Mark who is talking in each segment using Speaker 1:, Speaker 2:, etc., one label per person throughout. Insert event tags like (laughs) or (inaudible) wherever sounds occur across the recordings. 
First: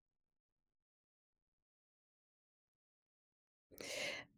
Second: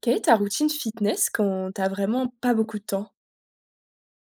Speaker 1: Quelle est ta routine fitness quand t'as vraiment pas beaucoup de temps?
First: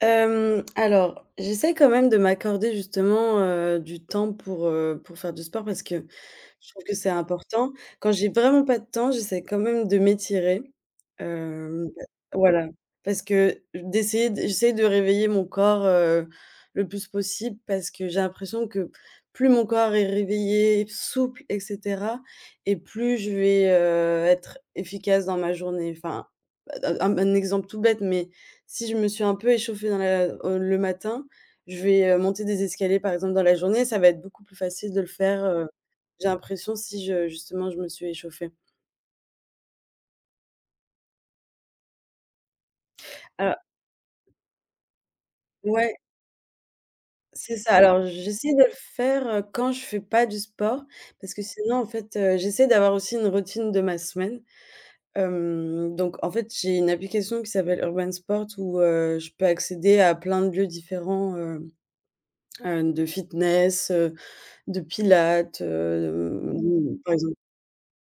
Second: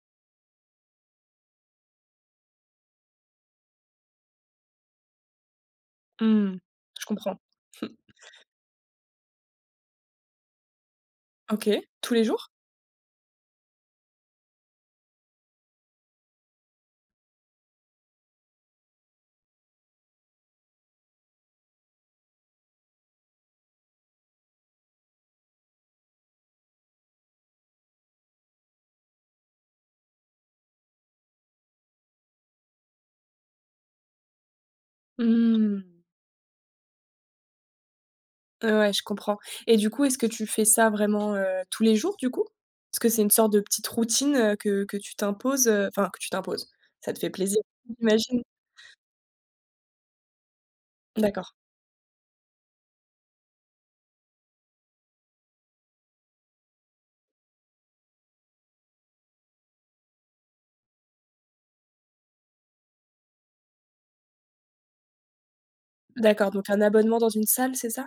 Speaker 2: Alors, j'essaie quand même de m'accorder justement, du temps pour, pour faire du sport parce que
Speaker 1: Mmh,
Speaker 2: je trouve que
Speaker 1: je
Speaker 2: c'est
Speaker 1: comprends.
Speaker 2: important.
Speaker 1: Hmm,
Speaker 2: Quand j'ai vraiment pas de temps, j'essaie quand même de m'étirer,
Speaker 1: OK,
Speaker 2: hem,
Speaker 1: tous les jours?
Speaker 2: voilà, parce que d'essayer d j'essaie de réveiller mon corps, le plus possible parce que j'ai l'impression que plus mon corps est réveillé, souple et cetera et plus je vais, être efficace dans ma journée. Enfin, un exemple tout bête, mais si je me suis un peu échauffée dans la le matin, je vais, monter des escaliers, par exemple, dans la journée, ça va être beaucoup plus facile de le faire,
Speaker 1: Mmh.
Speaker 2: j'ai l'impression si je justement je me suis échauffée.
Speaker 1: Ouais, ouais, je comprends et du coup, est-ce que tu fais ça vraiment, tous les jours, du coup? Est-ce que c'est une sorte
Speaker 2: Alors,
Speaker 1: de petite routine, que tu t'imposes,
Speaker 2: ouais,
Speaker 1: enfin que tu t'imposes? Ça te fait
Speaker 2: c'est
Speaker 1: plaisir,
Speaker 2: ça. Alors
Speaker 1: j'imagine?
Speaker 2: j'essaie de le faire, quand je fais pas du sport parce que
Speaker 1: D'accord,
Speaker 2: sinon, en fait, j'essaie d'avoir aussi une routine de ma semaine. Donc en fait, j'ai une application qui s'appelle Urban Sport où, je peux accéder à plein de lieux différents, de fitness, de pilates,
Speaker 1: d'accord, donc un
Speaker 2: par
Speaker 1: abonnement dans
Speaker 2: exemple.
Speaker 1: une salle, c'est ça?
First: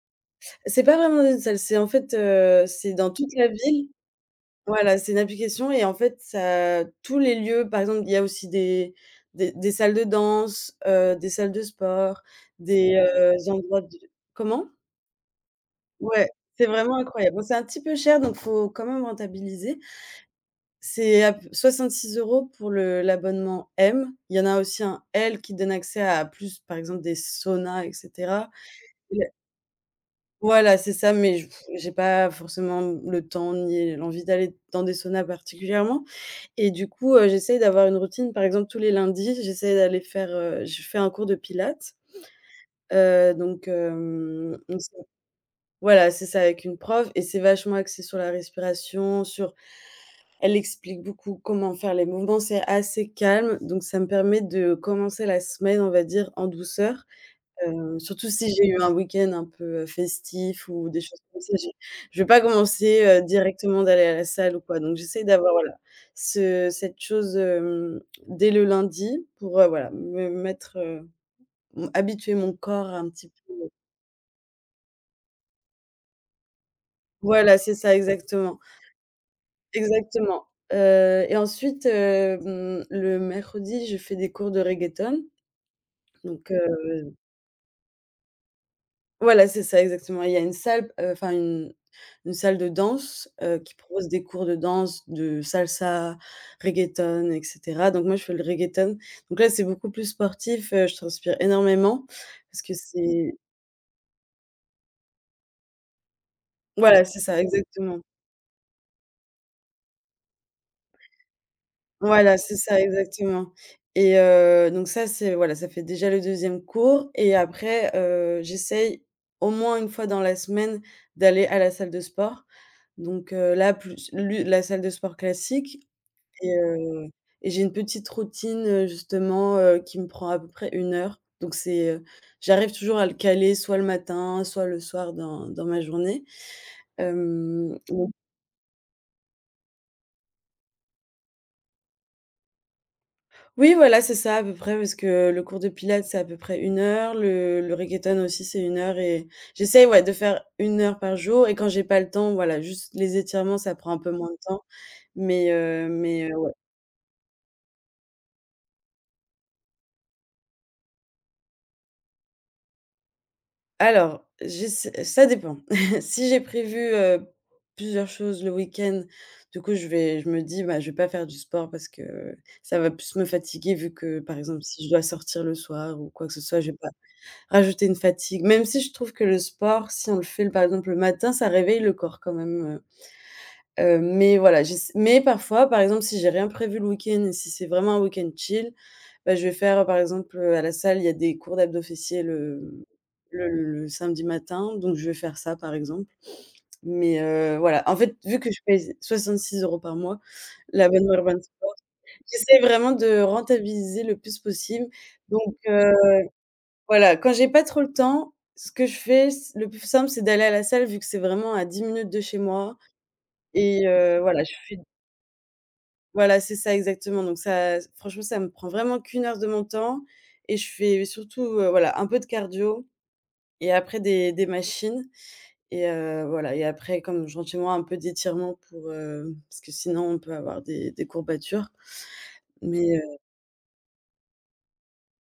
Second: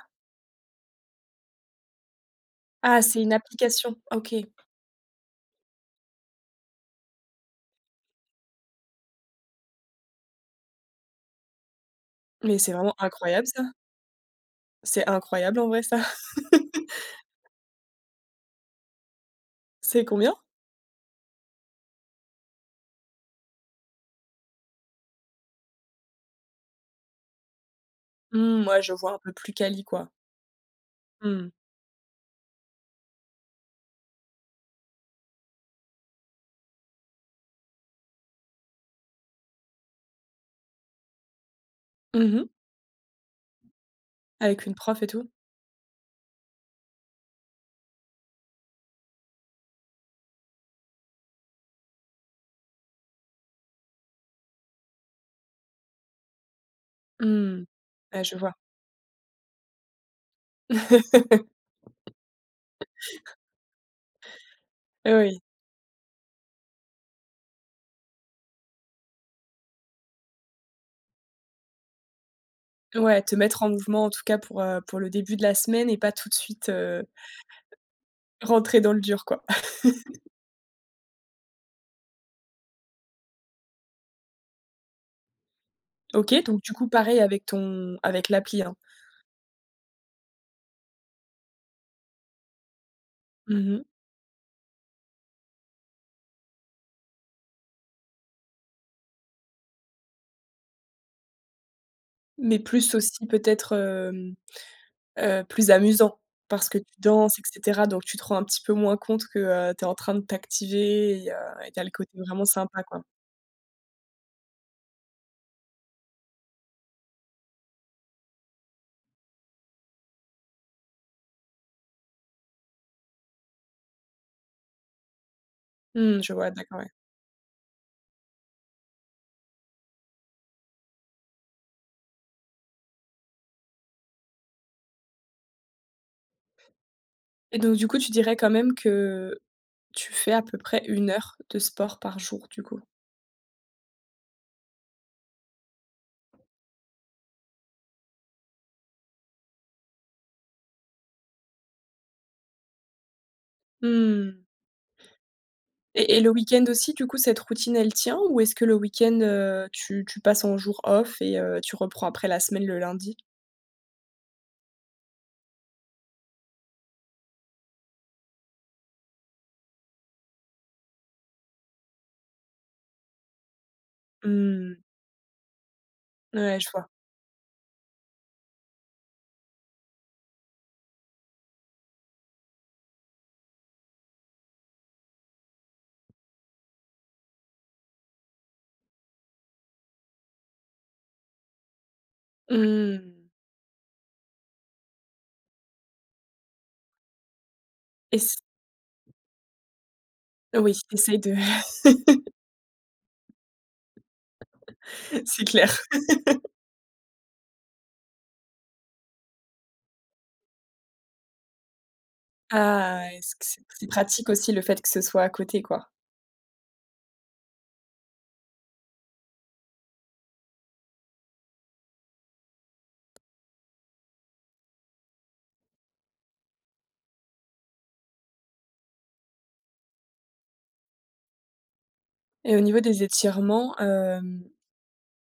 Speaker 2: C'est pas vraiment une salle, c'est en fait, c'est
Speaker 1: Ah,
Speaker 2: dans
Speaker 1: c'est une
Speaker 2: toute la ville.
Speaker 1: application, OK,
Speaker 2: Voilà, c'est une application et en fait, ça tous les lieux, par exemple, il y a aussi des salles de danse, des salles de sport,
Speaker 1: mais c'est
Speaker 2: des,
Speaker 1: vraiment incroyable ça.
Speaker 2: endroits de comment?
Speaker 1: C'est incroyable en vrai ça.
Speaker 2: Ouais,
Speaker 1: (laughs)
Speaker 2: c'est vraiment incroyable. Bon, c'est un petit peu cher, donc faut quand même rentabiliser.
Speaker 1: C'est combien?
Speaker 2: C'est à p 6 € pour le l'abonnement M. Il y en a aussi un L qui donne accès à plus, par exemple, des saunas et cetera.
Speaker 1: Mmh, ouais, je vois un peu plus quali, quoi.
Speaker 2: Voilà, c'est ça, mais je
Speaker 1: Mmh.
Speaker 2: j'ai pas forcément le temps ni l'envie d'aller dans des saunas particulièrement et du coup, j'essaye d'avoir une routine. Par exemple, tous les lundis, j'essaye je fais un cours de pilates,
Speaker 1: Mmh.
Speaker 2: donc
Speaker 1: Avec une
Speaker 2: on se
Speaker 1: prof et tout?
Speaker 2: voilà, c'est ça, avec une prof et c'est vachement axé sur la respiration, sur elle explique beaucoup comment faire les mouvements, c'est assez calme, donc ça me permet de commencer la semaine, on va dire, en douceur.
Speaker 1: Mmh. Ouais,
Speaker 2: Surtout
Speaker 1: je
Speaker 2: si
Speaker 1: vois.
Speaker 2: j'ai eu un week-end un peu, festif ou des choses
Speaker 1: (laughs)
Speaker 2: comme ça, j'ai je vais pas commencer, directement d'aller à la salle ou quoi. Donc
Speaker 1: Oui,
Speaker 2: j'essaie
Speaker 1: oui.
Speaker 2: d'avoir, voilà, ce cette chose, dès le lundi pour, voilà, me mettre, m habituer mon corps un
Speaker 1: Ouais,
Speaker 2: petit
Speaker 1: te
Speaker 2: p
Speaker 1: mettre en mouvement en tout cas pour le début de la semaine et pas tout de suite,
Speaker 2: voilà, c'est ça, exactement,
Speaker 1: rentrer dans le dur, quoi. (laughs)
Speaker 2: exactement. Et ensuite, le mercredi, je fais des cours de reggaeton.
Speaker 1: OK,
Speaker 2: Donc
Speaker 1: donc du coup
Speaker 2: heu
Speaker 1: pareil avec ton avec l'appli, hein?
Speaker 2: Voilà, c'est ça exactement. Il y a une salle, enfin une salle de danse, qui
Speaker 1: Mmh.
Speaker 2: propose des cours de danse, de salsa, reggaeton et cetera. Donc moi, je fais le reggaeton. Donc là, c'est beaucoup plus sportif, je transpire énormément
Speaker 1: Mais
Speaker 2: parce que
Speaker 1: plus aussi
Speaker 2: c'est
Speaker 1: peut-être, plus amusant parce que tu
Speaker 2: voilà, c'est
Speaker 1: danses
Speaker 2: ça
Speaker 1: et cetera,
Speaker 2: exactement.
Speaker 1: donc tu te rends un petit peu moins compte que, tu es en train de t'activer et tu le côté
Speaker 2: Voilà,
Speaker 1: vraiment
Speaker 2: c'est ça
Speaker 1: sympa, quoi.
Speaker 2: exactement et donc ça, c'est voilà, ça fait déjà le deuxième cours et après, j'essaye au moins une fois dans la semaine d'aller à la salle de sport. Donc là, plus lu la salle de sport classique.
Speaker 1: Mmh, je vois,
Speaker 2: Et
Speaker 1: d'accord, ouais.
Speaker 2: heu et j'ai une petite routine, justement, qui me prend à peu près 1 heure. Donc c'est, j'arrive toujours à le caler soit le matin, soit le soir dans ma journée.
Speaker 1: Et donc du coup, tu
Speaker 2: Donc
Speaker 1: dirais quand même que tu fais à peu près 1 heure de sport par jour, du coup?
Speaker 2: oui, voilà, c'est ça à peu près parce que le cours de pilates, c'est à peu près 1 heure, le reggaeton aussi, c'est 1 heure et j'essaye ouais, de faire 1 heure par jour et quand j'ai pas le temps, voilà, juste les étirements, ça prend un peu moins
Speaker 1: Mmh,
Speaker 2: de temps mais
Speaker 1: et le week-end aussi, du coup, cette routine, elle tient ou est-ce que le week-end, tu passes en jour off et tu reprends après la semaine le lundi?
Speaker 2: Alors, j'essa ça dépend. (laughs) Si j'ai prévu, plusieurs choses le week-end, du coup, je me dis: «Bah, je vais pas faire du sport parce que ça va plus me fatiguer» vu que, par exemple,
Speaker 1: Mmh.
Speaker 2: si je dois sortir le soir ou quoi que ce
Speaker 1: Ouais,
Speaker 2: soit,
Speaker 1: je
Speaker 2: je vais
Speaker 1: vois.
Speaker 2: pas rajouter une fatigue. Même si je trouve que le sport, si on le fait, par exemple, le matin, ça réveille le corps quand même, mais voilà, j'ess mais parfois, par exemple, si j'ai rien prévu le week-end et si c'est vraiment un week-end chill, bah, je vais faire, par exemple, à la salle, il y a des cours d'abdos fessiers
Speaker 1: Mmh,
Speaker 2: le le samedi matin, donc je vais faire ça, par exemple. Mais voilà, en fait,
Speaker 1: et c
Speaker 2: vu que je paye 66 € par mois,
Speaker 1: oui,
Speaker 2: l'abonnement
Speaker 1: essaye de.
Speaker 2: Urban Sport, j'essaie vraiment de rentabiliser le plus possible.
Speaker 1: (laughs) C'est
Speaker 2: Donc
Speaker 1: clair.
Speaker 2: voilà, quand j'ai pas trop le temps, ce que je fais, c le plus simple, c'est d'aller à la salle vu que c'est vraiment à 10 minutes de chez moi
Speaker 1: Ah, est-ce que c'est
Speaker 2: et
Speaker 1: c'est pratique
Speaker 2: voilà,
Speaker 1: aussi
Speaker 2: je
Speaker 1: le
Speaker 2: fais
Speaker 1: fait que ce soit à côté, quoi.
Speaker 2: voilà, c'est ça exactement. Donc ça franchement, ça me prend vraiment qu'une heure de mon temps et je fais surtout, voilà, un peu de cardio et après des machines et voilà et après comme gentiment, un peu d'étirement pour, parce que sinon on peut avoir des courbatures
Speaker 1: Et au niveau
Speaker 2: mais
Speaker 1: des étirements,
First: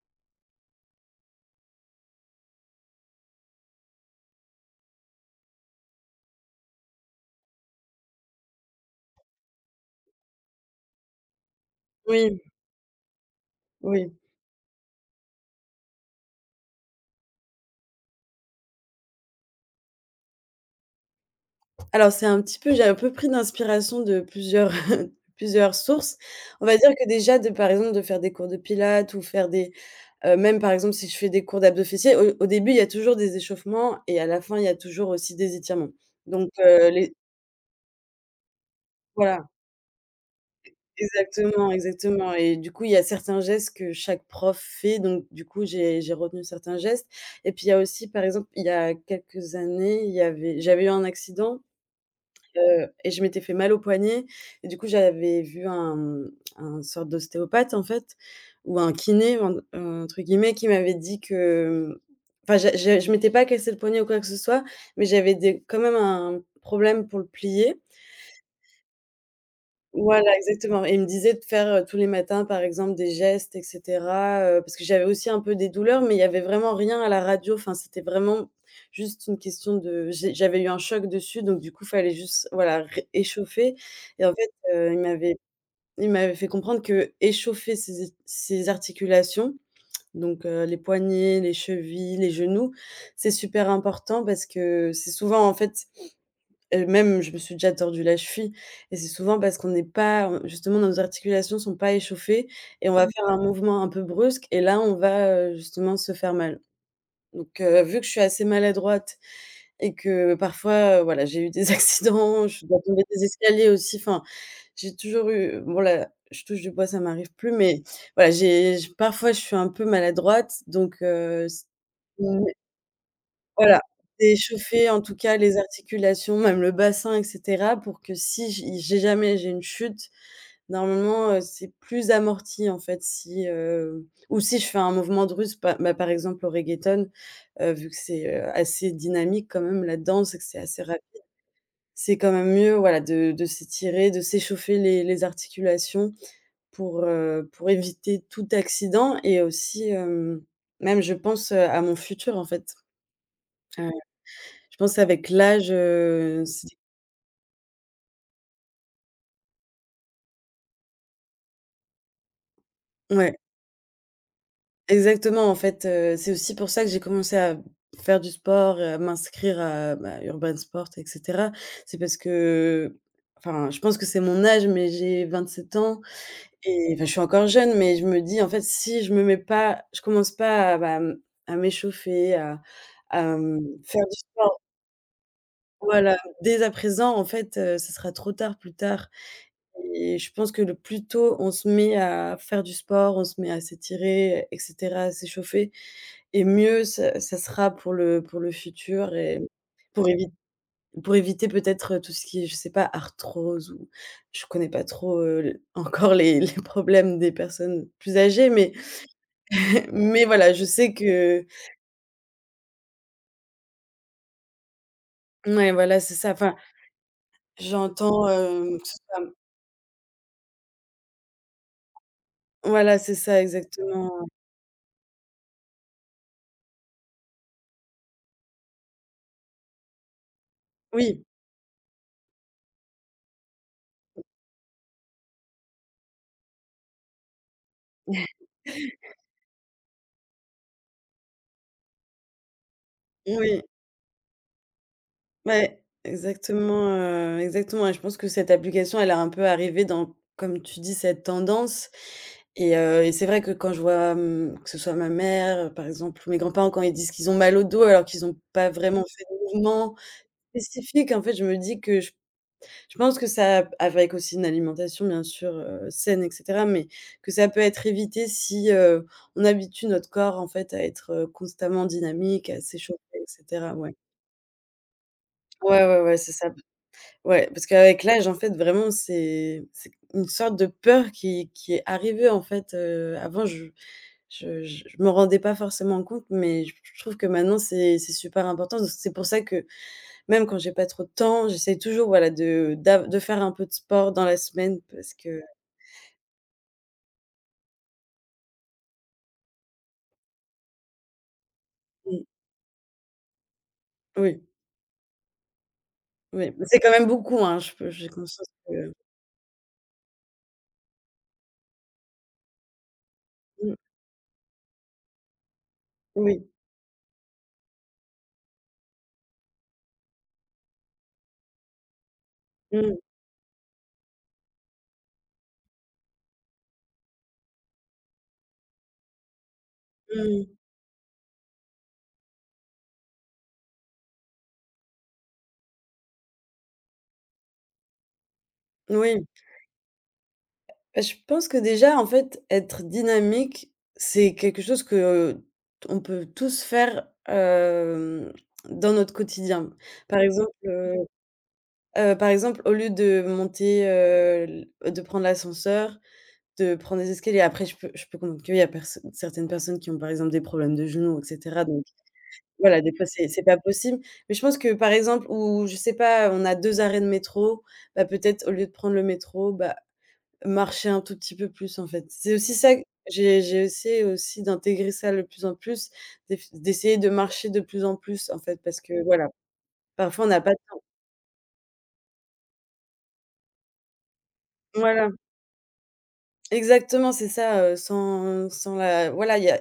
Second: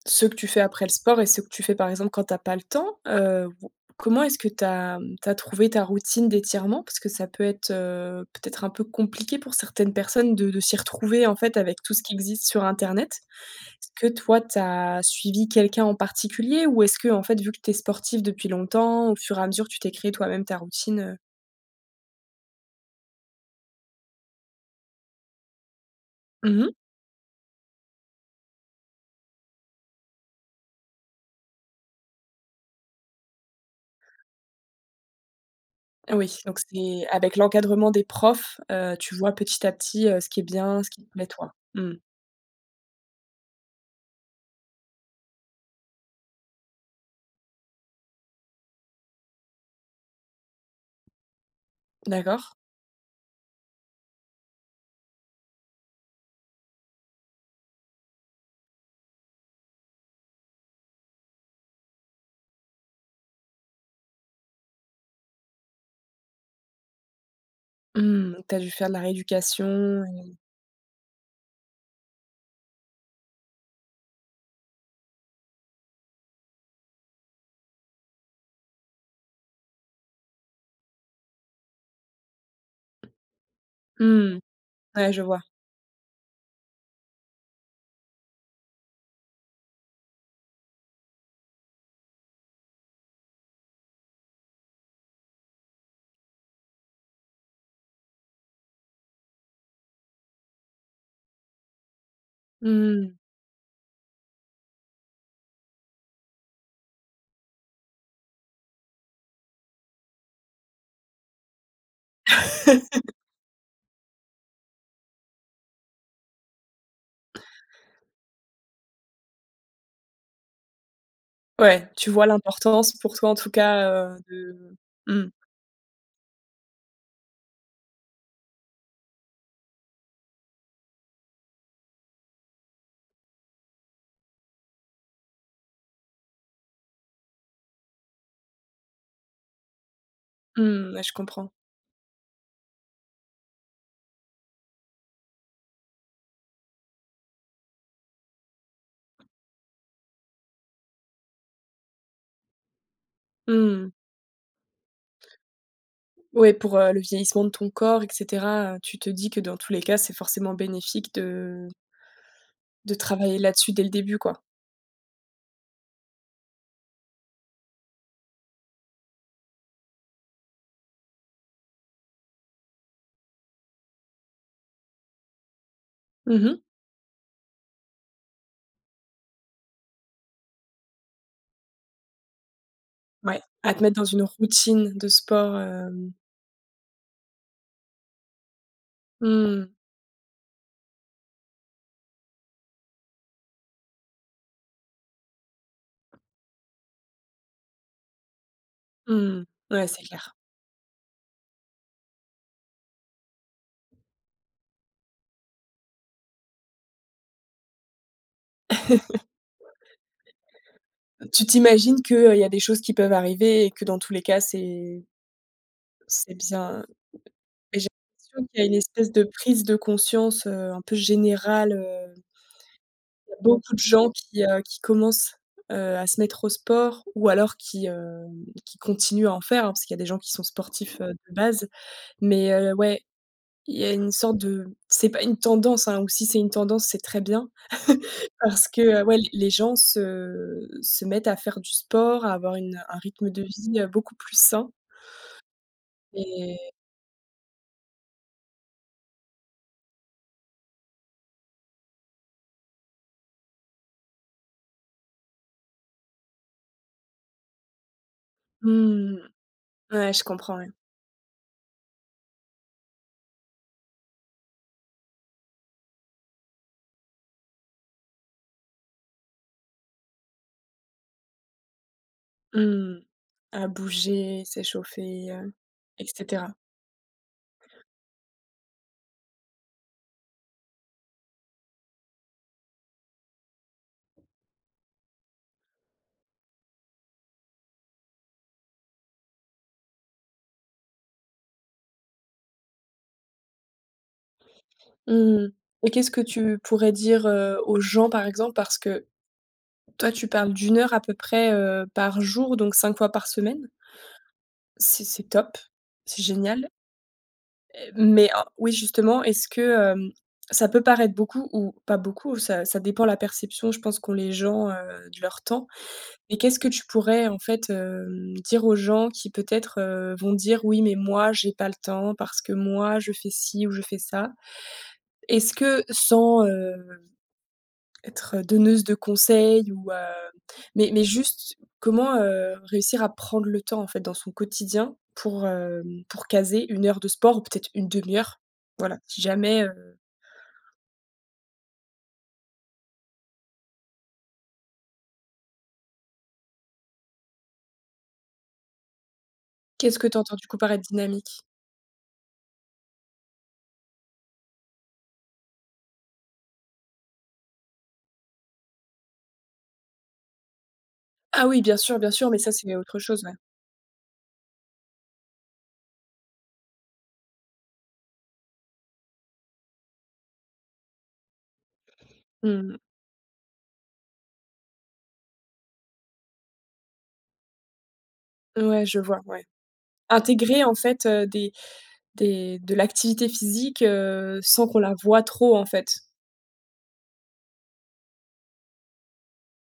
Speaker 1: ce que tu fais après le sport et ce que tu fais, par exemple, quand tu as pas le temps, ou comment est-ce que tu as trouvé ta routine d'étirement? Parce que ça peut être, peut-être un peu compliqué pour certaines personnes de s'y retrouver, en fait, avec tout ce qui
Speaker 2: oui,
Speaker 1: existe sur internet. Est-ce que
Speaker 2: oui.
Speaker 1: toi, tu as suivi quelqu'un en particulier ou est-ce que, en fait, vu que tu es sportif depuis longtemps, au fur et à mesure, tu t'es créé toi-même ta routine?
Speaker 2: Alors c'est un petit peu j'ai un peu pris d'inspiration de plusieurs (laughs) plusieurs sources. On
Speaker 1: Mmh.
Speaker 2: va dire que déjà de par exemple de faire des cours de pilates ou faire des, même par exemple si je fais des cours d'abdos fessiers, au début il y a toujours des échauffements et à la fin il y a toujours aussi des étirements.
Speaker 1: Oui,
Speaker 2: Donc
Speaker 1: donc c'est
Speaker 2: les
Speaker 1: avec l'encadrement des profs, tu vois
Speaker 2: voilà,
Speaker 1: petit à petit, ce qui est bien, ce qui te plaît, toi?
Speaker 2: exactement,
Speaker 1: Mmh.
Speaker 2: exactement et du coup il y a certains gestes que chaque prof fait donc du coup j'ai retenu certains gestes et puis il y a aussi par exemple il y a quelques années, il y avait j'avais eu un accident
Speaker 1: D'accord.
Speaker 2: et je m'étais fait mal au poignet et du coup, j'avais vu un, un sorte d'ostéopathe, en fait, ou un kiné, en entre guillemets, qui m'avait dit que, enfin, je m'étais pas cassé le poignet ou quoi que ce soit, mais j'avais des quand même un problème pour le plier.
Speaker 1: Mmh, tu as dû faire de la rééducation et
Speaker 2: Voilà, exactement et il me disait de faire, tous les matins, par exemple, des gestes et cetera, parce que j'avais aussi un peu des douleurs, mais il y avait vraiment rien à la radio. Enfin, c'était vraiment juste une question de j'avais eu un choc dessus, donc du coup, fallait juste, voilà, ré échauffer et en
Speaker 1: mmh,
Speaker 2: fait,
Speaker 1: ouais, je vois.
Speaker 2: il m'avait fait comprendre qu'échauffer ses articulations, donc les poignets, les chevilles, les genoux, c'est super important parce que c'est souvent, en fait. Même je me suis déjà tordu la cheville et c'est souvent parce qu'on n'est pas, justement nos articulations sont pas échauffées et on va Mmh.
Speaker 1: Mmh.
Speaker 2: faire un mouvement un peu brusque et là on va, justement se faire mal. Donc vu que je suis assez maladroite et que parfois, voilà, j'ai eu des (laughs) accidents, je dois tomber des escaliers aussi, enfin, j'ai toujours eu bon là, je touche du bois, ça m'arrive plus, mais voilà, j'ai j parfois je suis un peu maladroite donc
Speaker 1: Ouais, tu vois l'importance pour toi, en tout
Speaker 2: voilà,
Speaker 1: cas, de.
Speaker 2: d'échauffer en tout
Speaker 1: Mmh,
Speaker 2: cas les articulations, même le bassin et cetera pour que si j'ai jamais j'ai une chute, normalement, c'est plus amorti en fait si, ou si je fais un mouvement de russe, pa bah, par exemple au reggaeton, vu que c'est, assez dynamique quand même la danse et que c'est assez
Speaker 1: mmh,
Speaker 2: rapide,
Speaker 1: ouais, je comprends.
Speaker 2: c'est quand même mieux voilà de s'étirer, de s'échauffer les articulations pour éviter tout accident et aussi, même je pense, à mon futur en fait.
Speaker 1: Mmh.
Speaker 2: Je pense avec l'âge,
Speaker 1: Ouais,
Speaker 2: c'est
Speaker 1: pour, le vieillissement de ton corps et cetera, tu te dis que dans tous les cas, c'est forcément bénéfique de
Speaker 2: ouais,
Speaker 1: travailler là-dessus dès le début, quoi.
Speaker 2: exactement, en fait, c'est aussi pour ça que j'ai commencé à faire du sport et à m'inscrire à, bah, Urban Sport et cetera. C'est parce que enfin, je pense que c'est mon âge, mais j'ai 27 ans
Speaker 1: Mmh mh.
Speaker 2: et enfin, je suis encore jeune, mais je me dis: «En fait, si je commence pas à, bah, à m'échauffer, à à,
Speaker 1: Ouais,
Speaker 2: mmh,
Speaker 1: à te mettre dans
Speaker 2: faire du
Speaker 1: une
Speaker 2: sport»
Speaker 1: routine de sport,
Speaker 2: voilà, dès à présent, en fait, ce sera trop tard plus tard.
Speaker 1: mmh,
Speaker 2: Et je pense que le plus tôt on se met à faire du sport, on se met à s'étirer et cetera, à s'échauffer et mieux ça sera pour le futur et
Speaker 1: mmh, ouais, c'est
Speaker 2: pour évi
Speaker 1: clair.
Speaker 2: pour éviter peut-être tout ce qui est, je sais pas, arthrose ou je connais pas trop, (laughs) l encore les problèmes des personnes plus âgées, mais (laughs) mais voilà, je sais
Speaker 1: Tu
Speaker 2: que
Speaker 1: t'imagines que, il y a des choses qui peuvent arriver et que dans tous les cas, c'est
Speaker 2: ouais, voilà, c'est ça.
Speaker 1: c'est
Speaker 2: Enfin,
Speaker 1: bien. Mais j'ai
Speaker 2: j'entends,
Speaker 1: l'impression qu'il y a une
Speaker 2: que ce
Speaker 1: espèce de
Speaker 2: soit
Speaker 1: prise de conscience, un peu générale.
Speaker 2: voilà, c'est
Speaker 1: Il y
Speaker 2: ça
Speaker 1: a beaucoup de gens
Speaker 2: exactement.
Speaker 1: qui commencent, à se mettre au sport ou alors qui continuent à en faire, hein, parce qu'il y a des gens qui sont sportifs,
Speaker 2: Oui,
Speaker 1: de base. Mais, ouais, il y a une sorte de, c'est pas une tendance, hein, ou si c'est une tendance, c'est très bien (laughs) parce que, ouais, les gens se mettent à faire du sport, à avoir une un rythme de
Speaker 2: oui.
Speaker 1: vie, beaucoup plus sain
Speaker 2: Ouais,
Speaker 1: et
Speaker 2: exactement, exactement et je pense que cette application, elle a un peu arrivé dans, comme tu dis, cette tendance et c'est vrai que quand je vois, mmh, que ce soit ma mère, par exemple, ou mes grands-parents quand ils disent qu'ils ont mal au dos alors qu'ils n'ont pas vraiment
Speaker 1: mmh,
Speaker 2: fait de mouvement
Speaker 1: ouais, je comprends, ouais.
Speaker 2: spécifique, en fait, je me dis que je pense que ça avec aussi une alimentation bien sûr, saine et cetera, mais que ça peut être évité si, on habitue notre corps, en fait, à être, constamment dynamique, à s'échauffer
Speaker 1: Mmh.
Speaker 2: et
Speaker 1: À
Speaker 2: cetera, ouais.
Speaker 1: bouger, s'échauffer,
Speaker 2: Ouais, ouais,
Speaker 1: et
Speaker 2: ouais, c'est
Speaker 1: cetera.
Speaker 2: ça. Ouais, parce qu'avec l'âge, en fait, vraiment, c'est une sorte de peur qui est arrivée, en fait, avant, je m'en rendais pas forcément compte, mais je trouve que maintenant, c'est super important. Donc c'est pour ça que, même quand j'ai pas trop de temps, j'essaie toujours, voilà, de faire un peu de sport dans la semaine parce que
Speaker 1: Mmh, et qu'est-ce que tu pourrais dire, aux gens, par exemple? Parce que toi, tu parles d'une heure à peu près, par
Speaker 2: mmh,
Speaker 1: jour, donc 5 fois par semaine.
Speaker 2: oui,
Speaker 1: C'est top, c'est
Speaker 2: oui, mais
Speaker 1: génial.
Speaker 2: c'est quand même beaucoup, hein, je peux j'ai
Speaker 1: Mais
Speaker 2: conscience
Speaker 1: oui,
Speaker 2: que
Speaker 1: justement, est-ce que, hem, ça peut paraître beaucoup ou pas beaucoup, ça dépend la perception
Speaker 2: mmh,
Speaker 1: je pense qu'ont les gens, de leur temps. Mais
Speaker 2: oui,
Speaker 1: qu'est-ce que tu pourrais, en fait, dire aux gens qui peut-être, vont dire: «Oui mais moi j'ai pas le temps parce que
Speaker 2: mmh,
Speaker 1: moi je fais ci ou je fais ça». Est-ce que, sans, être, donneuse de conseils ou
Speaker 2: mmh,
Speaker 1: mais juste comment, réussir à prendre le temps, en fait, dans son quotidien pour, pour caser 1 heure de sport ou peut-être une demi heure? Voilà, si
Speaker 2: oui.
Speaker 1: jamais.
Speaker 2: Bah, je pense que déjà, en fait, être dynamique, c'est quelque chose que, on peut tous faire, hem, dans notre quotidien.
Speaker 1: Qu'est-ce que tu
Speaker 2: Par
Speaker 1: entends, du
Speaker 2: exemple,
Speaker 1: coup, par être
Speaker 2: heu
Speaker 1: dynamique?
Speaker 2: par exemple, au lieu de monter, l de prendre l'ascenseur, de prendre des escaliers, après je peux comprendre qu'il y a perso certaines personnes qui ont, par exemple, des problèmes de genoux et
Speaker 1: Ah oui,
Speaker 2: cetera, donc
Speaker 1: bien sûr, mais ça, c'est
Speaker 2: voilà, des
Speaker 1: autre
Speaker 2: fois,
Speaker 1: chose,
Speaker 2: c'est
Speaker 1: ouais.
Speaker 2: c'est pas possible. Mais je pense que, par exemple, où je sais pas, on a 2 arrêts de métro, bah, peut-être au lieu de prendre le métro, bah marcher un tout petit peu plus, en fait. C'est aussi
Speaker 1: Mmh.
Speaker 2: ça que j'ai essayé aussi d'intégrer ça le plus en plus, d'essayer de marcher de plus en plus, en fait, parce
Speaker 1: Ouais, je
Speaker 2: que
Speaker 1: vois,
Speaker 2: voilà,
Speaker 1: ouais.
Speaker 2: parfois on n'a pas
Speaker 1: Intégrer, en fait, des de l'activité physique, sans qu'on la
Speaker 2: voilà.
Speaker 1: voie trop, en fait.
Speaker 2: Exactement, c'est ça, sans la voilà, il y a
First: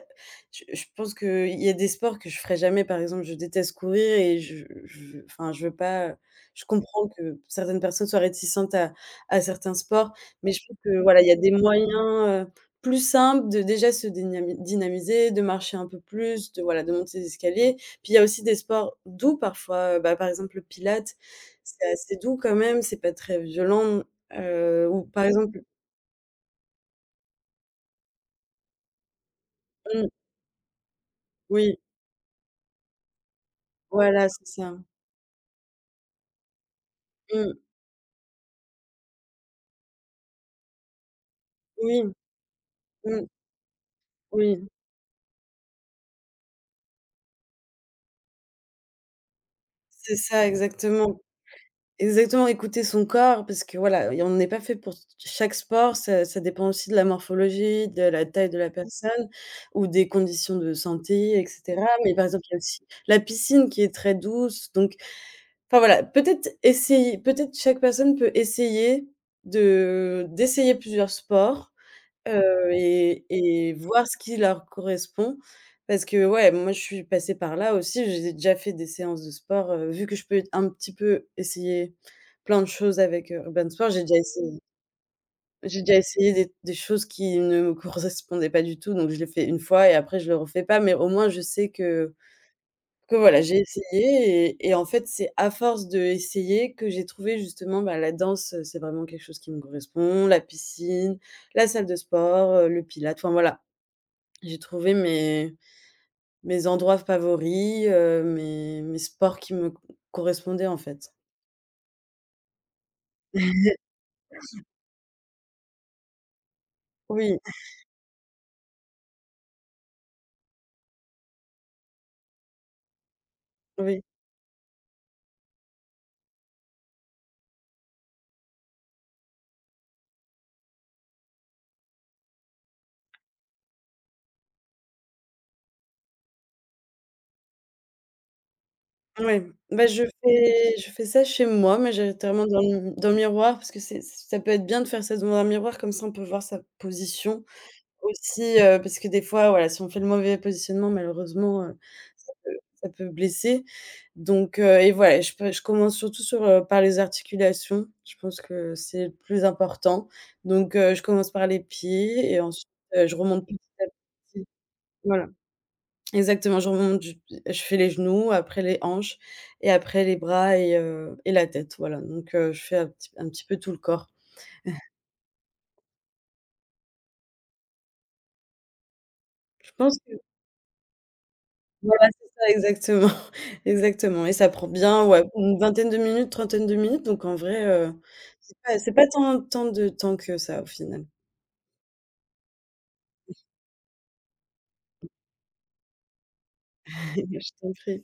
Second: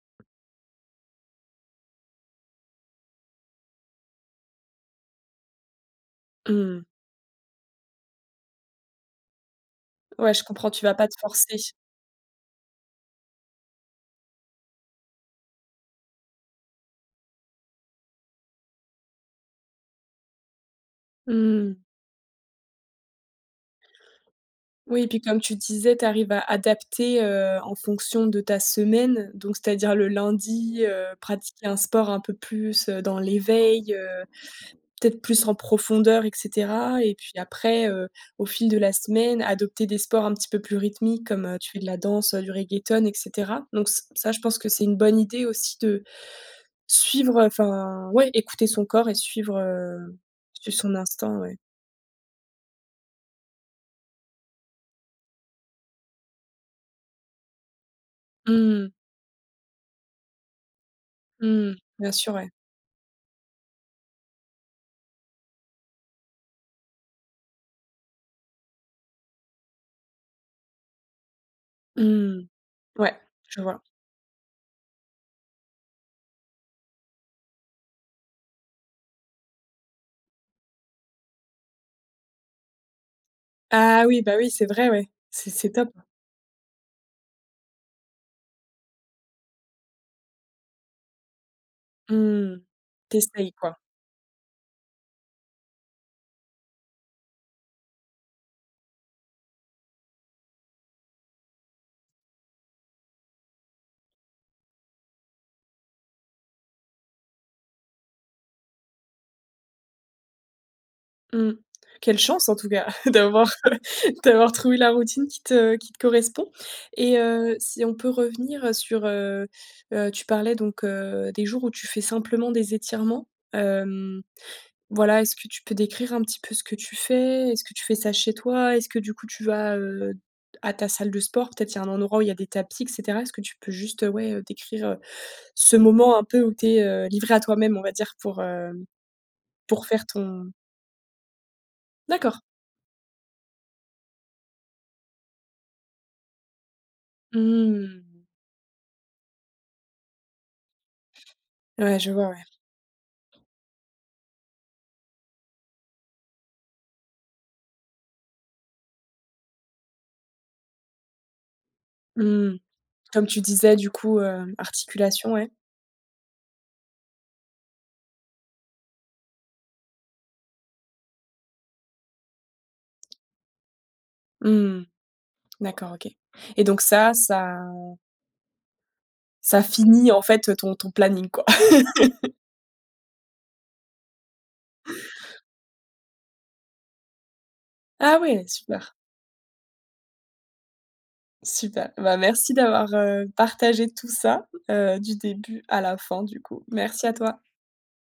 Speaker 2: je pense qu'il y a des sports que je ferai jamais. Par exemple, je déteste courir et je veux pas, je
Speaker 1: Mmh.
Speaker 2: comprends que certaines personnes soient réticentes à certains sports,
Speaker 1: Ouais, je
Speaker 2: mais je
Speaker 1: comprends,
Speaker 2: trouve
Speaker 1: tu vas
Speaker 2: que
Speaker 1: pas te
Speaker 2: voilà, il y a des
Speaker 1: forcer.
Speaker 2: moyens, heu, plus simples de déjà se dénami dynamiser, de marcher un peu plus, de voilà, de monter les escaliers. Puis il y a aussi des sports doux parfois, bah, par exemple, le pilates,
Speaker 1: Mmh.
Speaker 2: c'est assez doux quand même, c'est pas très violent,
Speaker 1: Oui,
Speaker 2: ou
Speaker 1: et puis
Speaker 2: par
Speaker 1: comme tu
Speaker 2: exemple
Speaker 1: disais, tu arrives à adapter, en fonction de ta semaine, donc c'est-à-dire le
Speaker 2: mmh,
Speaker 1: lundi, pratiquer un
Speaker 2: oui.
Speaker 1: sport un peu plus, dans l'éveil,
Speaker 2: Voilà, c'est ça.
Speaker 1: peut-être plus en profondeur et cetera, et puis
Speaker 2: Mmh.
Speaker 1: après, au fil de la semaine, adopter des sports un petit peu plus rythmiques comme, tu fais de la
Speaker 2: Oui,
Speaker 1: danse, du reggaeton et
Speaker 2: mmh,
Speaker 1: cetera, donc ç ça je pense
Speaker 2: oui,
Speaker 1: que c'est une bonne idée aussi de suivre, enfin ouais, écouter son corps et suivre, heu,
Speaker 2: c'est ça,
Speaker 1: suivre son
Speaker 2: exactement.
Speaker 1: instinct, ouais.
Speaker 2: Exactement, écouter son corps parce que voilà, et on n'est pas fait pour chaque sport, ça ça dépend aussi de la morphologie, de la taille de la
Speaker 1: Mmh mh.
Speaker 2: personne ou des conditions de santé et
Speaker 1: Mmh.
Speaker 2: cetera.
Speaker 1: Bien
Speaker 2: Mais par
Speaker 1: sûr,
Speaker 2: exemple,
Speaker 1: ouais.
Speaker 2: il y a aussi la piscine qui est très douce, donc enfin voilà, peut-être essayer peut-être chaque personne peut essayer de d'essayer plusieurs sports.
Speaker 1: Mmh. Ouais,
Speaker 2: Et
Speaker 1: je
Speaker 2: et
Speaker 1: vois.
Speaker 2: voir ce qui leur correspond parce que, ouais, moi, je suis passée par là aussi. J'ai déjà fait des séances de sport, vu que je peux un petit peu essayer plein de choses avec, Urban Sport,
Speaker 1: Ah oui, bah oui, c'est vrai, ouais. C'est
Speaker 2: j'ai
Speaker 1: top.
Speaker 2: déjà essayé des choses qui ne me (laughs) correspondaient pas du tout, donc je l'ai fait une fois et après je le refais pas, mais au moins je sais
Speaker 1: Mmh.
Speaker 2: que
Speaker 1: Tu
Speaker 2: voilà, j'ai
Speaker 1: quoi.
Speaker 2: essayé et en fait, c'est à force d'essayer que j'ai trouvé justement, bah, la danse, c'est vraiment quelque chose qui me correspond, la piscine, la salle de sport, le pilates, enfin voilà. J'ai trouvé mes endroits favoris, mes sports qui me co correspondaient, en fait.
Speaker 1: Mmh. Quelle chance en tout cas (laughs) d'avoir (laughs) d'avoir trouvé la routine qui te correspond, et
Speaker 2: Oui,
Speaker 1: si on peut revenir sur, tu parlais donc, des jours où tu fais simplement des étirements.
Speaker 2: oui,
Speaker 1: Hem, voilà, est-ce que tu peux décrire un petit peu ce que tu fais? Est-ce que tu fais ça chez toi? Est-ce que, du coup, tu vas, à ta salle de sport? Peut-être il y a un endroit où il y a des tapis et cetera? Est-ce que tu peux juste, ouais, décrire, ce moment un peu où tu es, livré à toi-même, on va dire, pour, hem,
Speaker 2: oui. Bah,
Speaker 1: pour
Speaker 2: je
Speaker 1: faire ton.
Speaker 2: fais je fais ça chez moi,
Speaker 1: D'accord.
Speaker 2: majoritairement dans le miroir parce que c'est ça peut être bien de faire ça devant un miroir, comme ça on peut voir sa position
Speaker 1: Mmh.
Speaker 2: aussi, parce que des fois, voilà, si on fait le mauvais positionnement malheureusement,
Speaker 1: Ouais, je vois, ouais.
Speaker 2: ça peut blesser donc et voilà, je commence surtout sur, par les articulations. Je pense que c'est le plus important donc je commence par les pieds et
Speaker 1: Mmh.
Speaker 2: ensuite, je
Speaker 1: Comme tu
Speaker 2: remonte petit
Speaker 1: disais,
Speaker 2: à
Speaker 1: du coup,
Speaker 2: petit. Voilà,
Speaker 1: articulation, ouais.
Speaker 2: exactement, je remonte, je fais les genoux, après les hanches et après les bras et la tête, voilà donc je fais un petit peu tout le corps.
Speaker 1: Mmh. D'accord, OK, et donc ça, ça
Speaker 2: Je pense
Speaker 1: finit, en fait, ton planning, quoi? (laughs)
Speaker 2: voilà, c'est ça, exactement, (laughs) exactement et ça prend bien, ouais, une vingtaine de minutes, trentaine de minutes donc en vrai,
Speaker 1: Ah ouais,
Speaker 2: c'est pas
Speaker 1: super,
Speaker 2: tant de temps que ça, au final.
Speaker 1: super. Bah, merci d'avoir, partagé tout ça, du début à la fin, du coup. Merci à
Speaker 2: (laughs)
Speaker 1: toi.
Speaker 2: Je t'en prie.